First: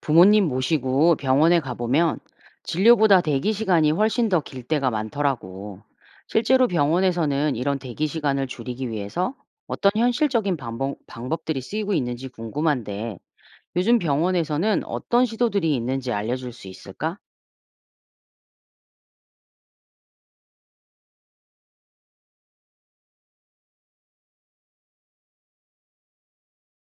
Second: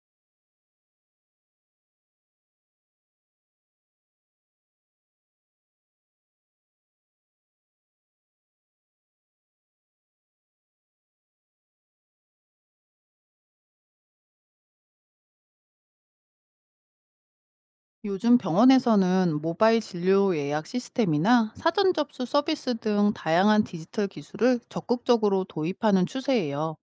부모님 모시고 병원에 가보면 진료보다 대기 시간이 훨씬 더 길 때가 많더라고. 실제로 병원에서는 이런 대기 시간을 줄이기 위해서 어떤 현실적인 방법들이 쓰이고 있는지 궁금한데 요즘 병원에서는 어떤 시도들이 있는지 알려줄 수 있을까? 요즘 병원에서는 모바일 진료 예약 시스템이나 사전 접수 서비스 등 다양한 디지털 기술을 적극적으로 도입하는 추세예요.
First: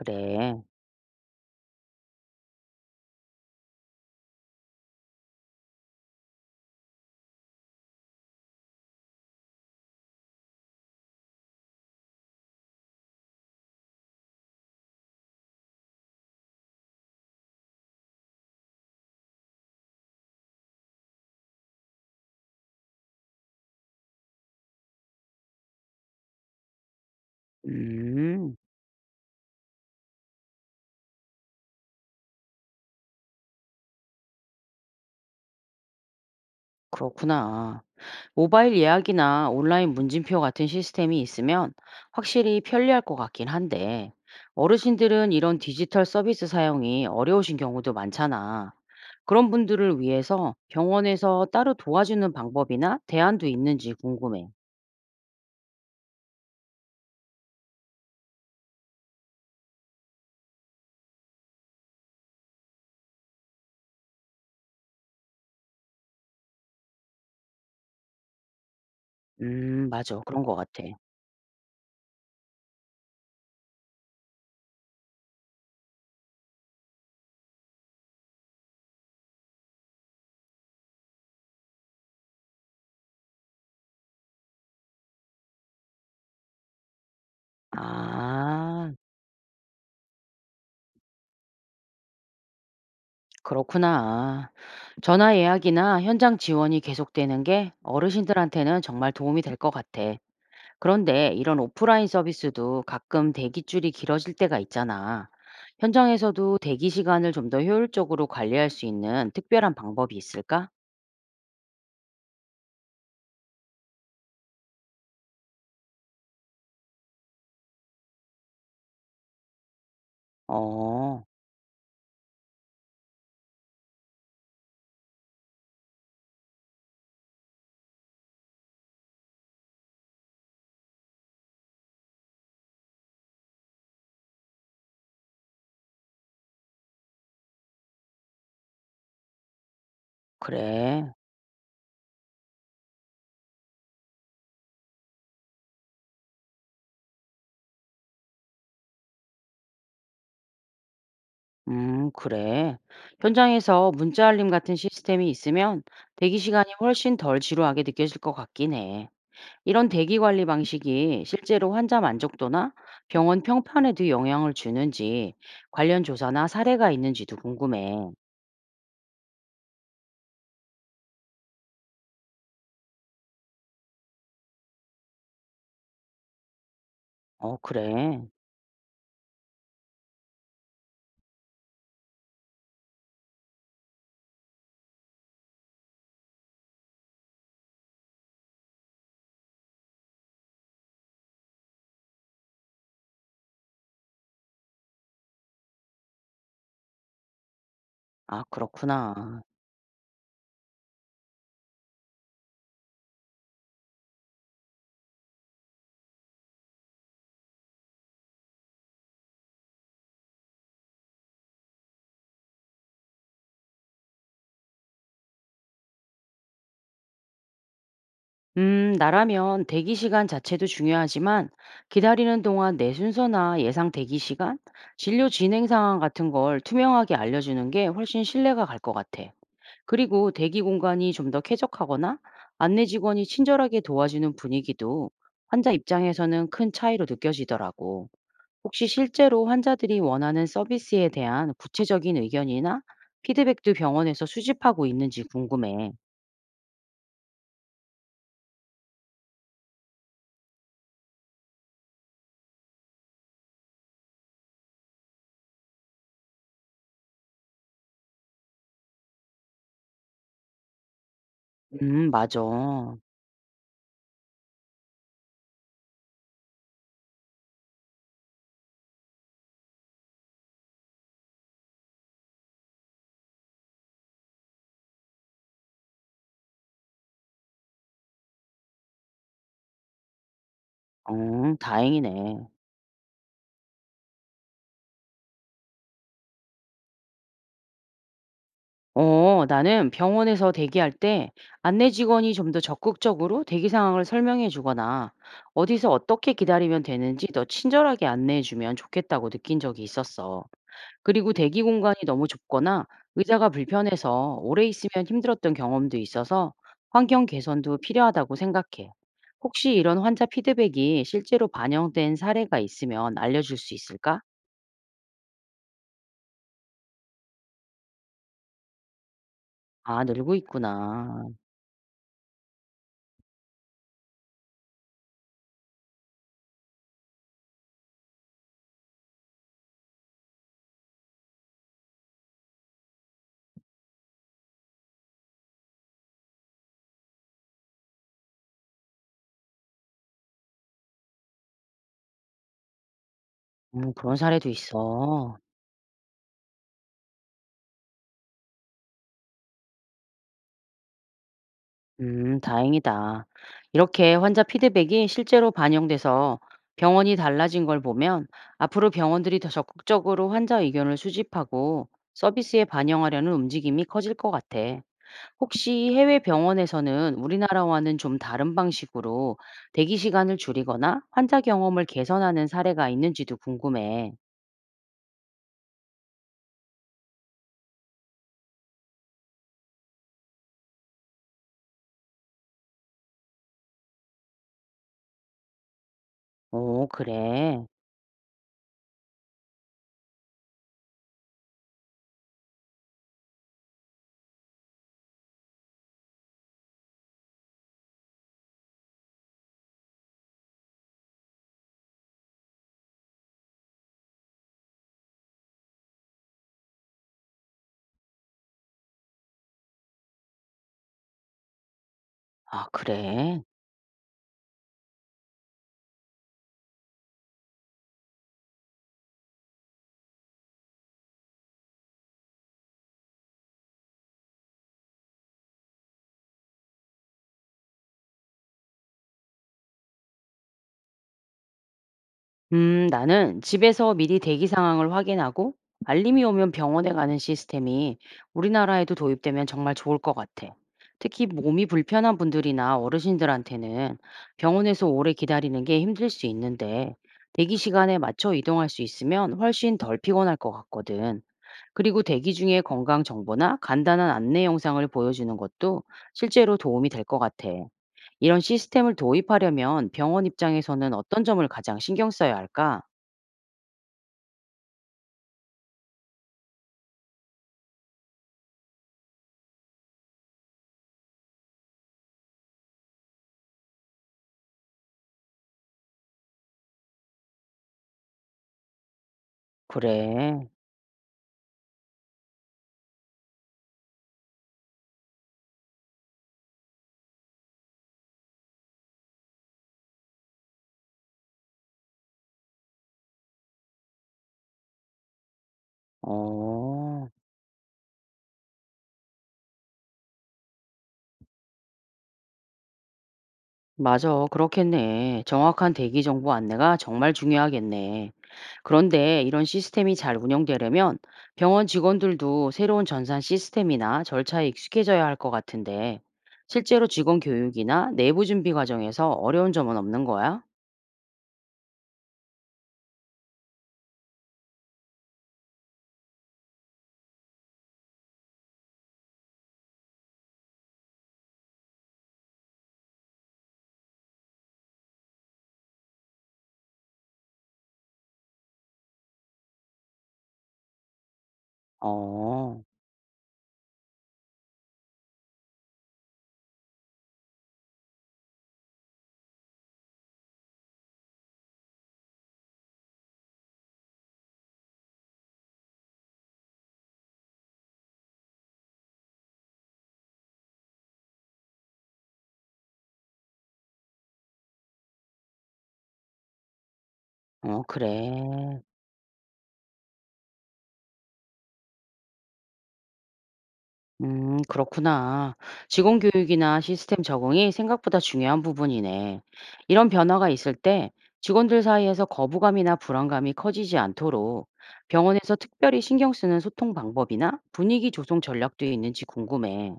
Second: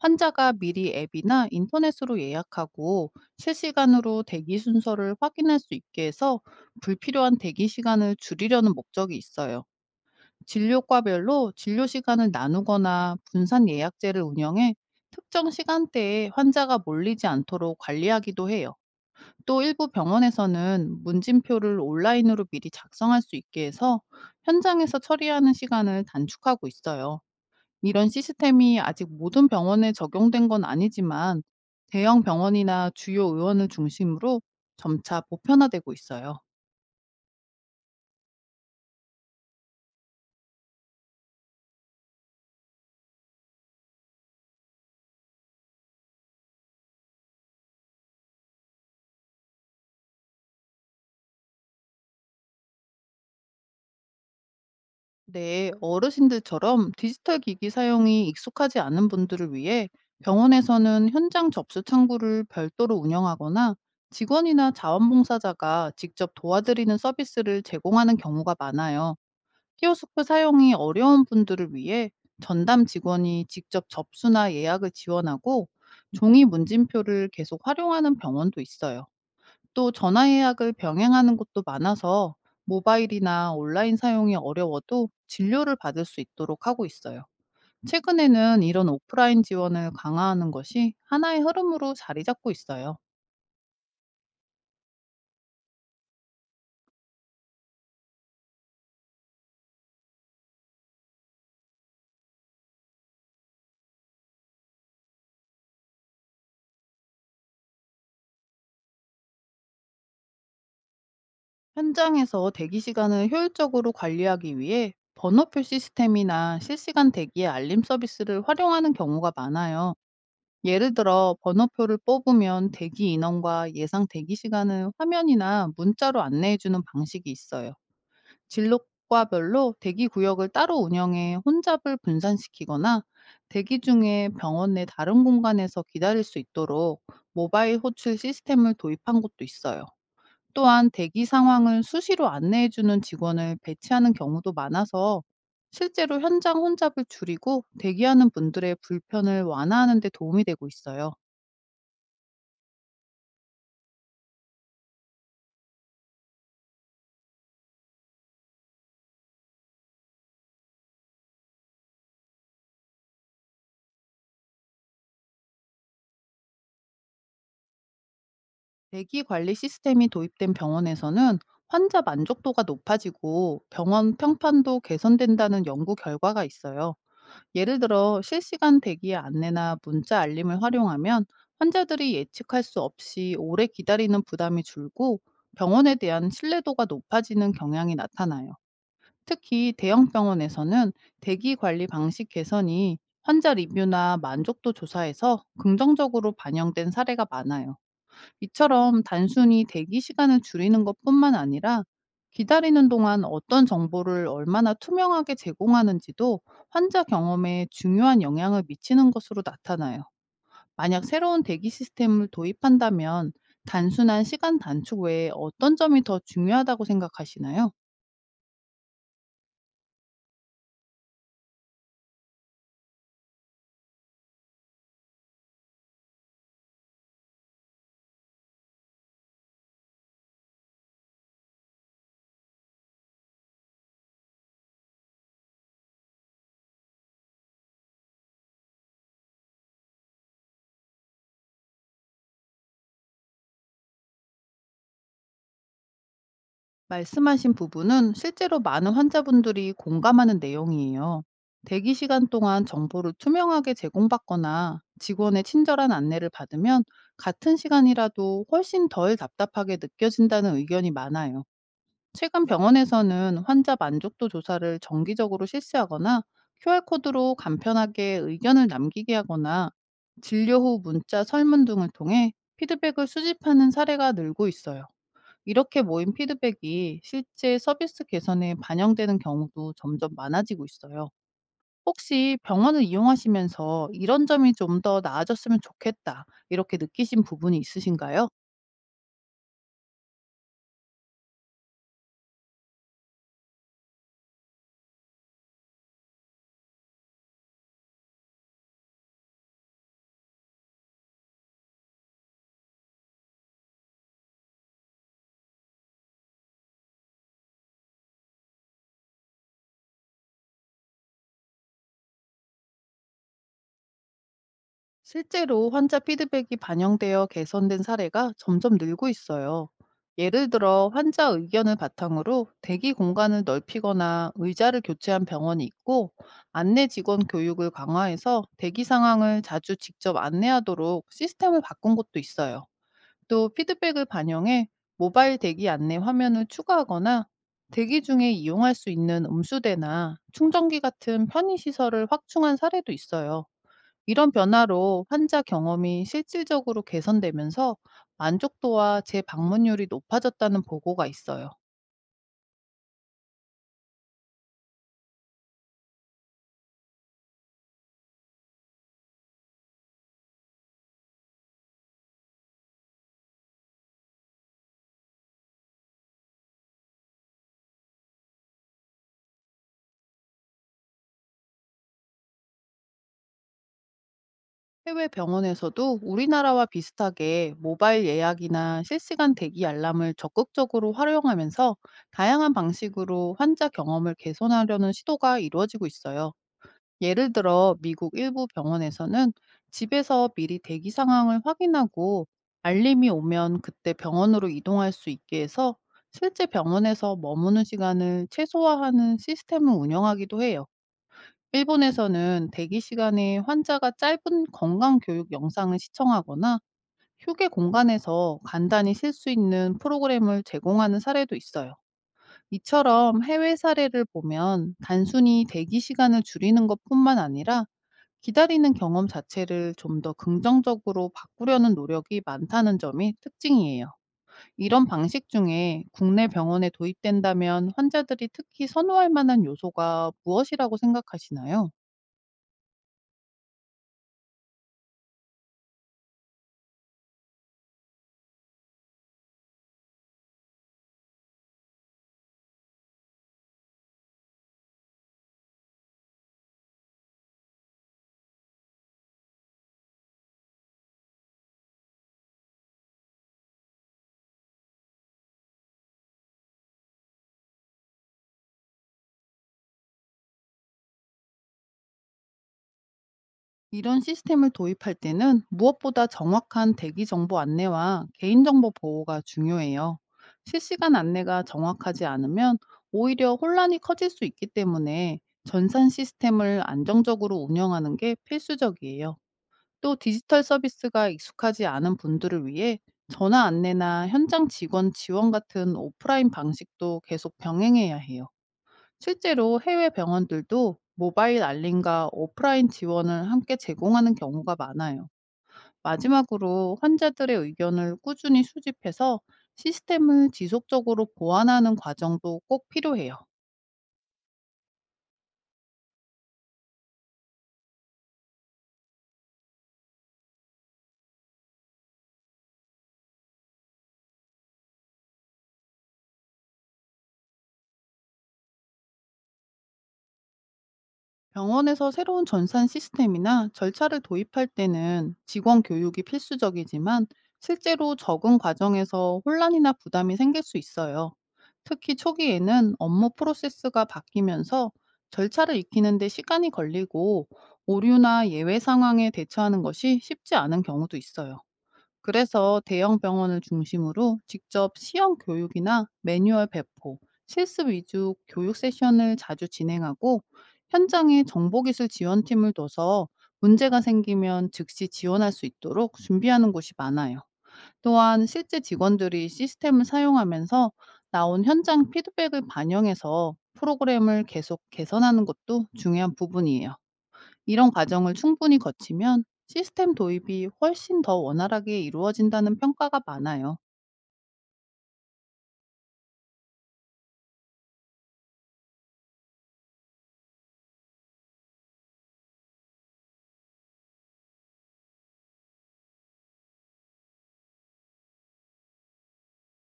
환자가 미리 앱이나 인터넷으로 예약하고 실시간으로 대기 순서를 확인할 수 있게 해서 불필요한 대기 시간을 줄이려는 목적이 있어요. 진료과별로 진료 시간을 나누거나 분산 예약제를 운영해 특정 시간대에 환자가 몰리지 않도록 관리하기도 해요. 또 일부 병원에서는 문진표를 온라인으로 미리 작성할 수 있게 해서 현장에서 처리하는 시간을 단축하고 있어요. 이런 음, 시스템이 아직 모든 병원에 적용된 건 아니지만, 대형 병원이나 주요 의원을 중심으로 점차 보편화되고 있어요. 그렇구나. 모바일 예약이나 온라인 문진표 같은 시스템이 있으면 확실히 편리할 것 같긴 한데, 어르신들은 이런 디지털 서비스 사용이 어려우신 경우도 많잖아. 그런 분들을 위해서 병원에서 따로 도와주는 방법이나 대안도 있는지 궁금해. 네, 어르신들처럼 디지털 기기 사용이 익숙하지 않은 분들을 위해 병원에서는 현장 접수 창구를 별도로 운영하거나 직원이나 자원봉사자가 직접 도와드리는 서비스를 제공하는 경우가 많아요. 맞아. 키오스크 그런 것 사용이 같아. 어려운 분들을 위해 전담 직원이 직접 접수나 예약을 지원하고, 종이 문진표를 계속 활용하는 병원도 있어요. 또 전화 예약을 병행하는 곳도 많아서, 모바일이나 온라인 사용이 어려워도 진료를 받을 수 있도록 하고 있어요. 최근에는 이런 아, 오프라인 지원을 강화하는 것이 하나의 흐름으로 자리 잡고 있어요. 그렇구나. 전화 예약이나 현장 지원이 계속되는 게 어르신들한테는 정말 도움이 될 것 같아. 그런데 이런 오프라인 서비스도 가끔 대기줄이 길어질 때가 있잖아. 현장에서도 대기 시간을 좀 더 효율적으로 관리할 수 있는 특별한 방법이 있을까? 현장에서 대기 시간을 효율적으로 관리하기 위해 번호표 시스템이나 실시간 대기의 알림 서비스를 활용하는 경우가 많아요. 예를 어, 들어, 번호표를 뽑으면 대기 인원과 예상 대기 시간을 화면이나 문자로 안내해주는 방식이 있어요. 진로과별로 대기 구역을 따로 운영해 혼잡을 분산시키거나, 대기 중에 병원 내 다른 공간에서 기다릴 수 있도록 모바일 호출 시스템을 도입한 곳도 있어요. 또한 그래. 대기 상황을 수시로 안내해주는 직원을 배치하는 경우도 많아서, 실제로 현장 혼잡을 줄이고 대기하는 분들의 불편을 완화하는 데 도움이 되고 있어요. 그래. 현장에서 문자 알림 같은 시스템이 있으면 대기 시간이 훨씬 덜 지루하게 느껴질 것 같긴 해. 이런 대기 관리 방식이 실제로 환자 만족도나 병원 평판에도 영향을 주는지 관련 조사나 사례가 있는지도 궁금해. 대기 관리 시스템이 도입된 병원에서는 환자 만족도가 높아지고 병원 평판도 개선된다는 연구 결과가 있어요. 어, 예를 들어, 그래. 실시간 대기의 안내나 문자 알림을 활용하면 환자들이 예측할 수 없이 오래 기다리는 부담이 줄고, 병원에 대한 신뢰도가 높아지는 경향이 나타나요. 특히 대형 병원에서는 대기 관리 방식 개선이 환자 리뷰나 만족도 조사에서 긍정적으로 반영된 사례가 많아요. 아, 이처럼 그렇구나. 단순히 대기 시간을 줄이는 것뿐만 아니라, 기다리는 동안 어떤 정보를 얼마나 투명하게 제공하는지도 환자 경험에 중요한 영향을 미치는 것으로 나타나요. 만약 새로운 대기 시스템을 도입한다면 단순한 시간 단축 외에 어떤 점이 더 중요하다고 생각하시나요? 나라면 대기 시간 자체도 중요하지만 기다리는 동안 내 순서나 예상 대기 시간, 진료 진행 상황 같은 걸 투명하게 알려주는 게 훨씬 신뢰가 갈 것 같아. 그리고 대기 공간이 좀 더 쾌적하거나 안내 직원이 친절하게 도와주는 분위기도 환자 입장에서는 큰 차이로 느껴지더라고. 혹시 실제로 환자들이 원하는 서비스에 대한 구체적인 의견이나 피드백도 병원에서 수집하고 있는지 궁금해. 말씀하신 부분은 실제로 많은 환자분들이 공감하는 내용이에요. 대기 시간 동안 정보를 투명하게 제공받거나 직원의 친절한 안내를 받으면 같은 시간이라도 훨씬 덜 답답하게 느껴진다는 의견이 많아요. 맞아. 최근 병원에서는 환자 만족도 조사를 정기적으로 실시하거나, QR코드로 간편하게 의견을 남기게 하거나, 진료 후 문자 설문 등을 통해 피드백을 수집하는 사례가 늘고 있어요. 이렇게 모인 피드백이 실제 서비스 개선에 반영되는 경우도 점점 많아지고 있어요. 어 혹시 다행이네. 병원을 이용하시면서 이런 점이 좀 더 나아졌으면 좋겠다, 이렇게 느끼신 부분이 있으신가요? 어 나는 병원에서 대기할 때 안내 직원이 좀 더 적극적으로 대기 상황을 설명해 주거나 어디서 어떻게 기다리면 되는지 더 친절하게 안내해 주면 좋겠다고 느낀 적이 있었어. 그리고 대기 공간이 너무 좁거나 의자가 불편해서 오래 있으면 힘들었던 경험도 있어서 환경 개선도 필요하다고 생각해. 혹시 이런 환자 피드백이 실제로 반영된 사례가 있으면 알려줄 수 있을까? 실제로 환자 피드백이 반영되어 개선된 사례가 점점 늘고 있어요. 아, 늘고 예를 들어, 환자 있구나. 의견을 바탕으로 대기 공간을 넓히거나 의자를 교체한 병원이 있고, 안내 직원 교육을 강화해서 대기 상황을 자주 직접 안내하도록 시스템을 바꾼 곳도 있어요. 또 피드백을 반영해 모바일 대기 안내 화면을 추가하거나, 대기 중에 이용할 수 있는 음수대나 충전기 같은 편의시설을 확충한 사례도 있어요. 그런 이런 사례도 변화로 있어. 환자 경험이 실질적으로 개선되면서 만족도와 재방문율이 높아졌다는 보고가 있어요. 다행이다. 이렇게 환자 피드백이 실제로 반영돼서 병원이 달라진 걸 보면 앞으로 병원들이 더 적극적으로 환자 의견을 수집하고 서비스에 반영하려는 움직임이 커질 것 같아. 혹시 해외 병원에서는 우리나라와는 좀 다른 방식으로 대기 시간을 줄이거나 환자 경험을 개선하는 사례가 있는지도 궁금해. 해외 병원에서도 우리나라와 비슷하게 모바일 예약이나 실시간 대기 알람을 적극적으로 활용하면서 다양한 방식으로 환자 경험을 개선하려는 시도가 이루어지고 있어요. 오, 예를 그래. 들어, 미국 일부 병원에서는 집에서 미리 대기 상황을 확인하고 알림이 오면 그때 병원으로 이동할 수 있게 해서 실제 병원에서 머무는 시간을 최소화하는 시스템을 운영하기도 해요. 일본에서는 대기 시간에 환자가 짧은 건강 교육 영상을 시청하거나 휴게 공간에서 간단히 쉴 수 있는 프로그램을 제공하는 사례도 있어요. 아, 이처럼 그래. 해외 사례를 보면 단순히 대기 시간을 줄이는 것뿐만 아니라, 기다리는 경험 자체를 좀 더 긍정적으로 바꾸려는 노력이 많다는 점이 특징이에요. 이런 방식 중에 국내 병원에 도입된다면 환자들이 특히 선호할 만한 요소가 무엇이라고 생각하시나요? 나는 집에서 미리 대기 상황을 확인하고 알림이 오면 병원에 가는 시스템이 우리나라에도 도입되면 정말 좋을 것 같아. 특히 몸이 불편한 분들이나 어르신들한테는 병원에서 오래 기다리는 게 힘들 수 있는데 대기 시간에 맞춰 이동할 수 있으면 훨씬 덜 피곤할 것 같거든. 그리고 대기 중에 건강 정보나 간단한 안내 영상을 보여주는 것도 실제로 도움이 될 것 같아. 이런 시스템을 도입하려면 병원 입장에서는 어떤 점을 가장 신경 써야 할까? 이런 시스템을 도입할 때는 무엇보다 정확한 대기 정보 안내와 개인정보 보호가 중요해요. 실시간 안내가 정확하지 않으면 오히려 혼란이 커질 수 있기 때문에, 전산 시스템을 안정적으로 운영하는 게 필수적이에요. 또 디지털 그래. 서비스가 익숙하지 않은 분들을 위해 전화 안내나 현장 직원 지원 같은 오프라인 방식도 계속 병행해야 해요. 실제로 해외 병원들도 모바일 알림과 오프라인 지원을 함께 제공하는 경우가 많아요. 마지막으로 어. 환자들의 의견을 꾸준히 수집해서 시스템을 지속적으로 보완하는 과정도 꼭 필요해요. 맞아. 그렇겠네. 정확한 대기 정보 안내가 정말 중요하겠네. 그런데 이런 시스템이 잘 운영되려면 병원 직원들도 새로운 전산 시스템이나 절차에 익숙해져야 할 것 같은데, 실제로 직원 교육이나 내부 준비 과정에서 어려운 점은 없는 거야? 병원에서 새로운 전산 시스템이나 절차를 도입할 때는 직원 교육이 필수적이지만, 실제로 적응 과정에서 혼란이나 부담이 생길 수 있어요. 특히 초기에는 업무 프로세스가 바뀌면서 절차를 익히는데 시간이 걸리고, 오류나 예외 상황에 대처하는 것이 쉽지 않은 경우도 있어요. 그래서 어, 대형 병원을 중심으로 직접 시험 교육이나 매뉴얼 배포, 실습 위주 교육 세션을 자주 진행하고, 현장에 정보기술 지원팀을 둬서 문제가 생기면 즉시 지원할 수 있도록 준비하는 곳이 많아요. 또한 실제 직원들이 시스템을 사용하면서 나온 현장 피드백을 반영해서 프로그램을 계속 개선하는 것도 중요한 부분이에요. 이런 과정을 충분히 그래. 거치면 시스템 도입이 훨씬 더 원활하게 이루어진다는 평가가 많아요. 그렇구나. 직원교육이나 시스템 적응이 생각보다 중요한 부분이네. 이런 변화가 있을 때 직원들 사이에서 거부감이나 불안감이 커지지 않도록 병원에서 특별히 신경 쓰는 소통 방법이나 분위기 조성 전략도 있는지 궁금해.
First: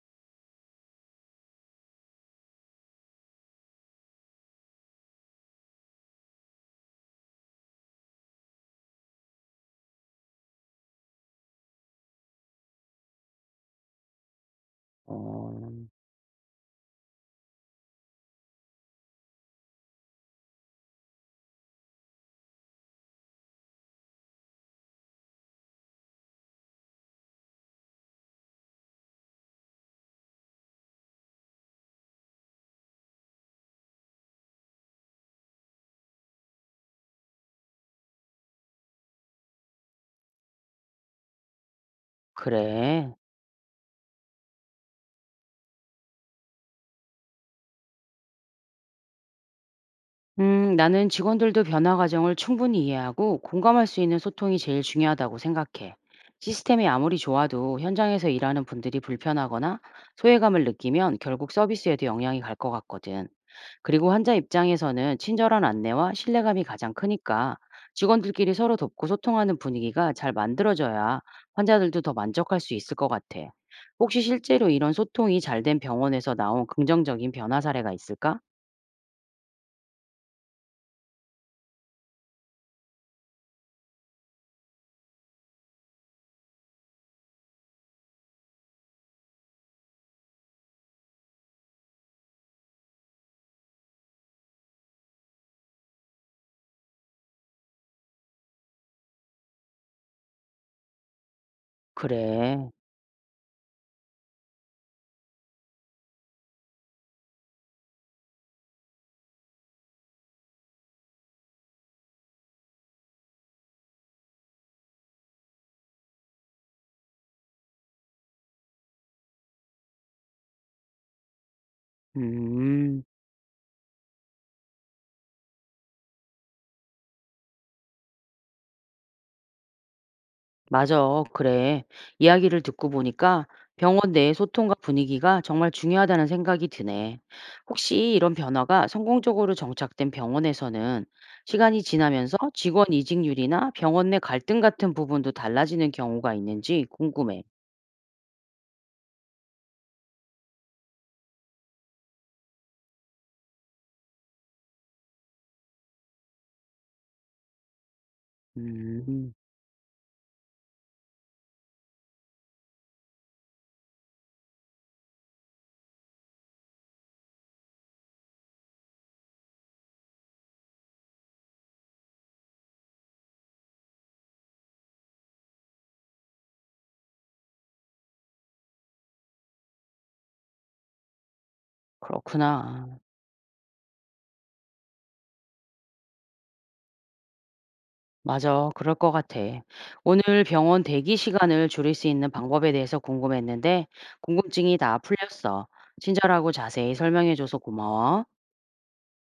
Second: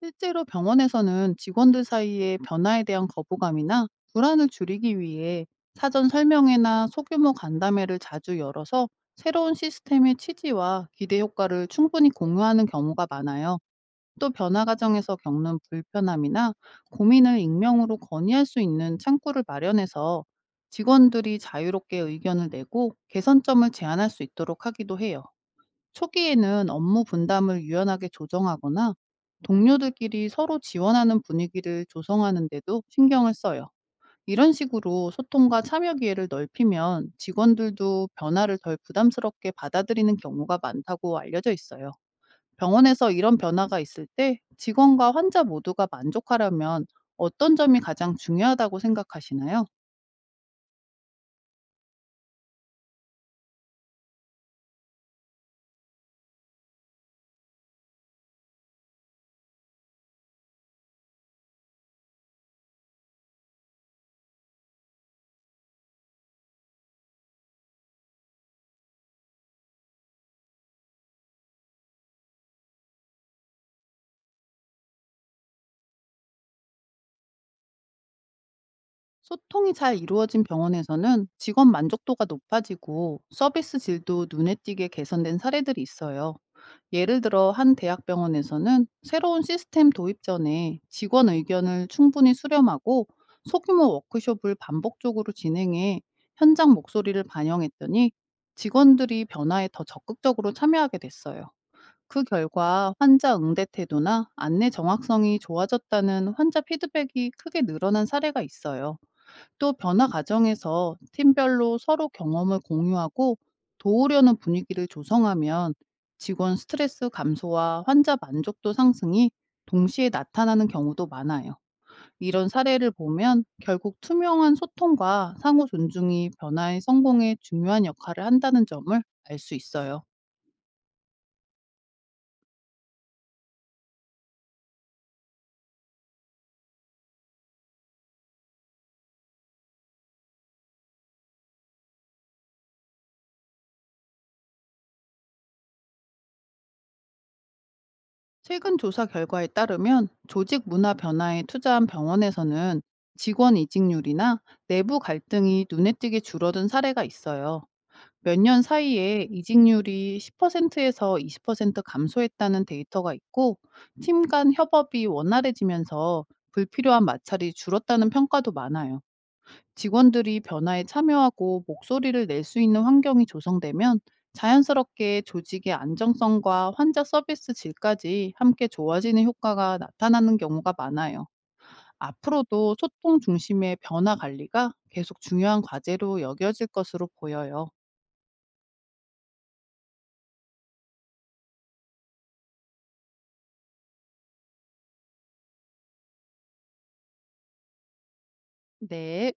실제로 병원에서는 직원들 사이의 변화에 대한 거부감이나 불안을 줄이기 위해 사전 설명회나 소규모 간담회를 자주 열어서 새로운 시스템의 취지와 기대 효과를 충분히 공유하는 경우가 많아요. 또 변화 과정에서 어, 겪는 불편함이나 고민을 익명으로 건의할 수 있는 창구를 마련해서 직원들이 자유롭게 의견을 내고 개선점을 제안할 수 있도록 하기도 해요. 초기에는 업무 분담을 유연하게 조정하거나 동료들끼리 서로 지원하는 분위기를 조성하는데도 신경을 써요. 이런 식으로 소통과 참여 기회를 넓히면 직원들도 변화를 덜 부담스럽게 받아들이는 경우가 많다고 알려져 있어요. 병원에서 그래. 이런 변화가 있을 때 직원과 환자 모두가 만족하려면 어떤 점이 가장 중요하다고 생각하시나요? 나는 직원들도 변화 과정을 충분히 이해하고 공감할 수 있는 소통이 제일 중요하다고 생각해. 시스템이 아무리 좋아도 현장에서 일하는 분들이 불편하거나 소외감을 느끼면 결국 서비스에도 영향이 갈 것 같거든. 그리고 환자 입장에서는 친절한 안내와 신뢰감이 가장 크니까 직원들끼리 서로 돕고 소통하는 분위기가 잘 만들어져야 환자들도 더 만족할 수 있을 것 같아. 혹시 실제로 이런 소통이 잘 된 병원에서 나온 긍정적인 변화 사례가 있을까? 소통이 잘 이루어진 병원에서는 직원 만족도가 높아지고 서비스 질도 눈에 띄게 개선된 사례들이 있어요. 예를 들어, 한 대학병원에서는 새로운 시스템 도입 전에 직원 의견을 충분히 수렴하고 소규모 워크숍을 반복적으로 진행해 현장 목소리를 반영했더니 직원들이 변화에 더 적극적으로 참여하게 됐어요. 그 그래. 결과 환자 응대 태도나 안내 정확성이 좋아졌다는 환자 피드백이 크게 늘어난 사례가 있어요. 또 변화 과정에서 팀별로 서로 경험을 공유하고 도우려는 분위기를 조성하면 직원 스트레스 감소와 환자 만족도 상승이 동시에 나타나는 경우도 많아요. 이런 사례를 음, 보면 결국 투명한 소통과 상호 존중이 변화의 성공에 중요한 역할을 한다는 점을 알 수 있어요. 맞아. 그래. 이야기를 듣고 보니까 병원 내 소통과 분위기가 정말 중요하다는 생각이 드네. 혹시 이런 변화가 성공적으로 정착된 병원에서는 시간이 지나면서 직원 이직률이나 병원 내 갈등 같은 부분도 달라지는 경우가 있는지 궁금해. 최근 조사 결과에 따르면 조직 문화 변화에 투자한 병원에서는 직원 이직률이나 내부 갈등이 눈에 띄게 줄어든 사례가 있어요. 몇 년 사이에 음, 이직률이 10%에서 20% 감소했다는 데이터가 있고, 팀 간 협업이 원활해지면서 불필요한 마찰이 줄었다는 평가도 많아요. 직원들이 변화에 참여하고 목소리를 낼 수 있는 환경이 조성되면 자연스럽게 조직의 안정성과 환자 서비스 질까지 함께 좋아지는 효과가 나타나는 경우가 많아요. 앞으로도 그렇구나. 소통 중심의 변화 관리가 계속 중요한 과제로 여겨질 것으로 보여요. 맞아. 그럴 것 같아. 오늘 병원 대기 시간을 줄일 수 있는 방법에 대해서 궁금했는데, 궁금증이 다 풀렸어. 친절하고 자세히 설명해줘서 고마워. 네,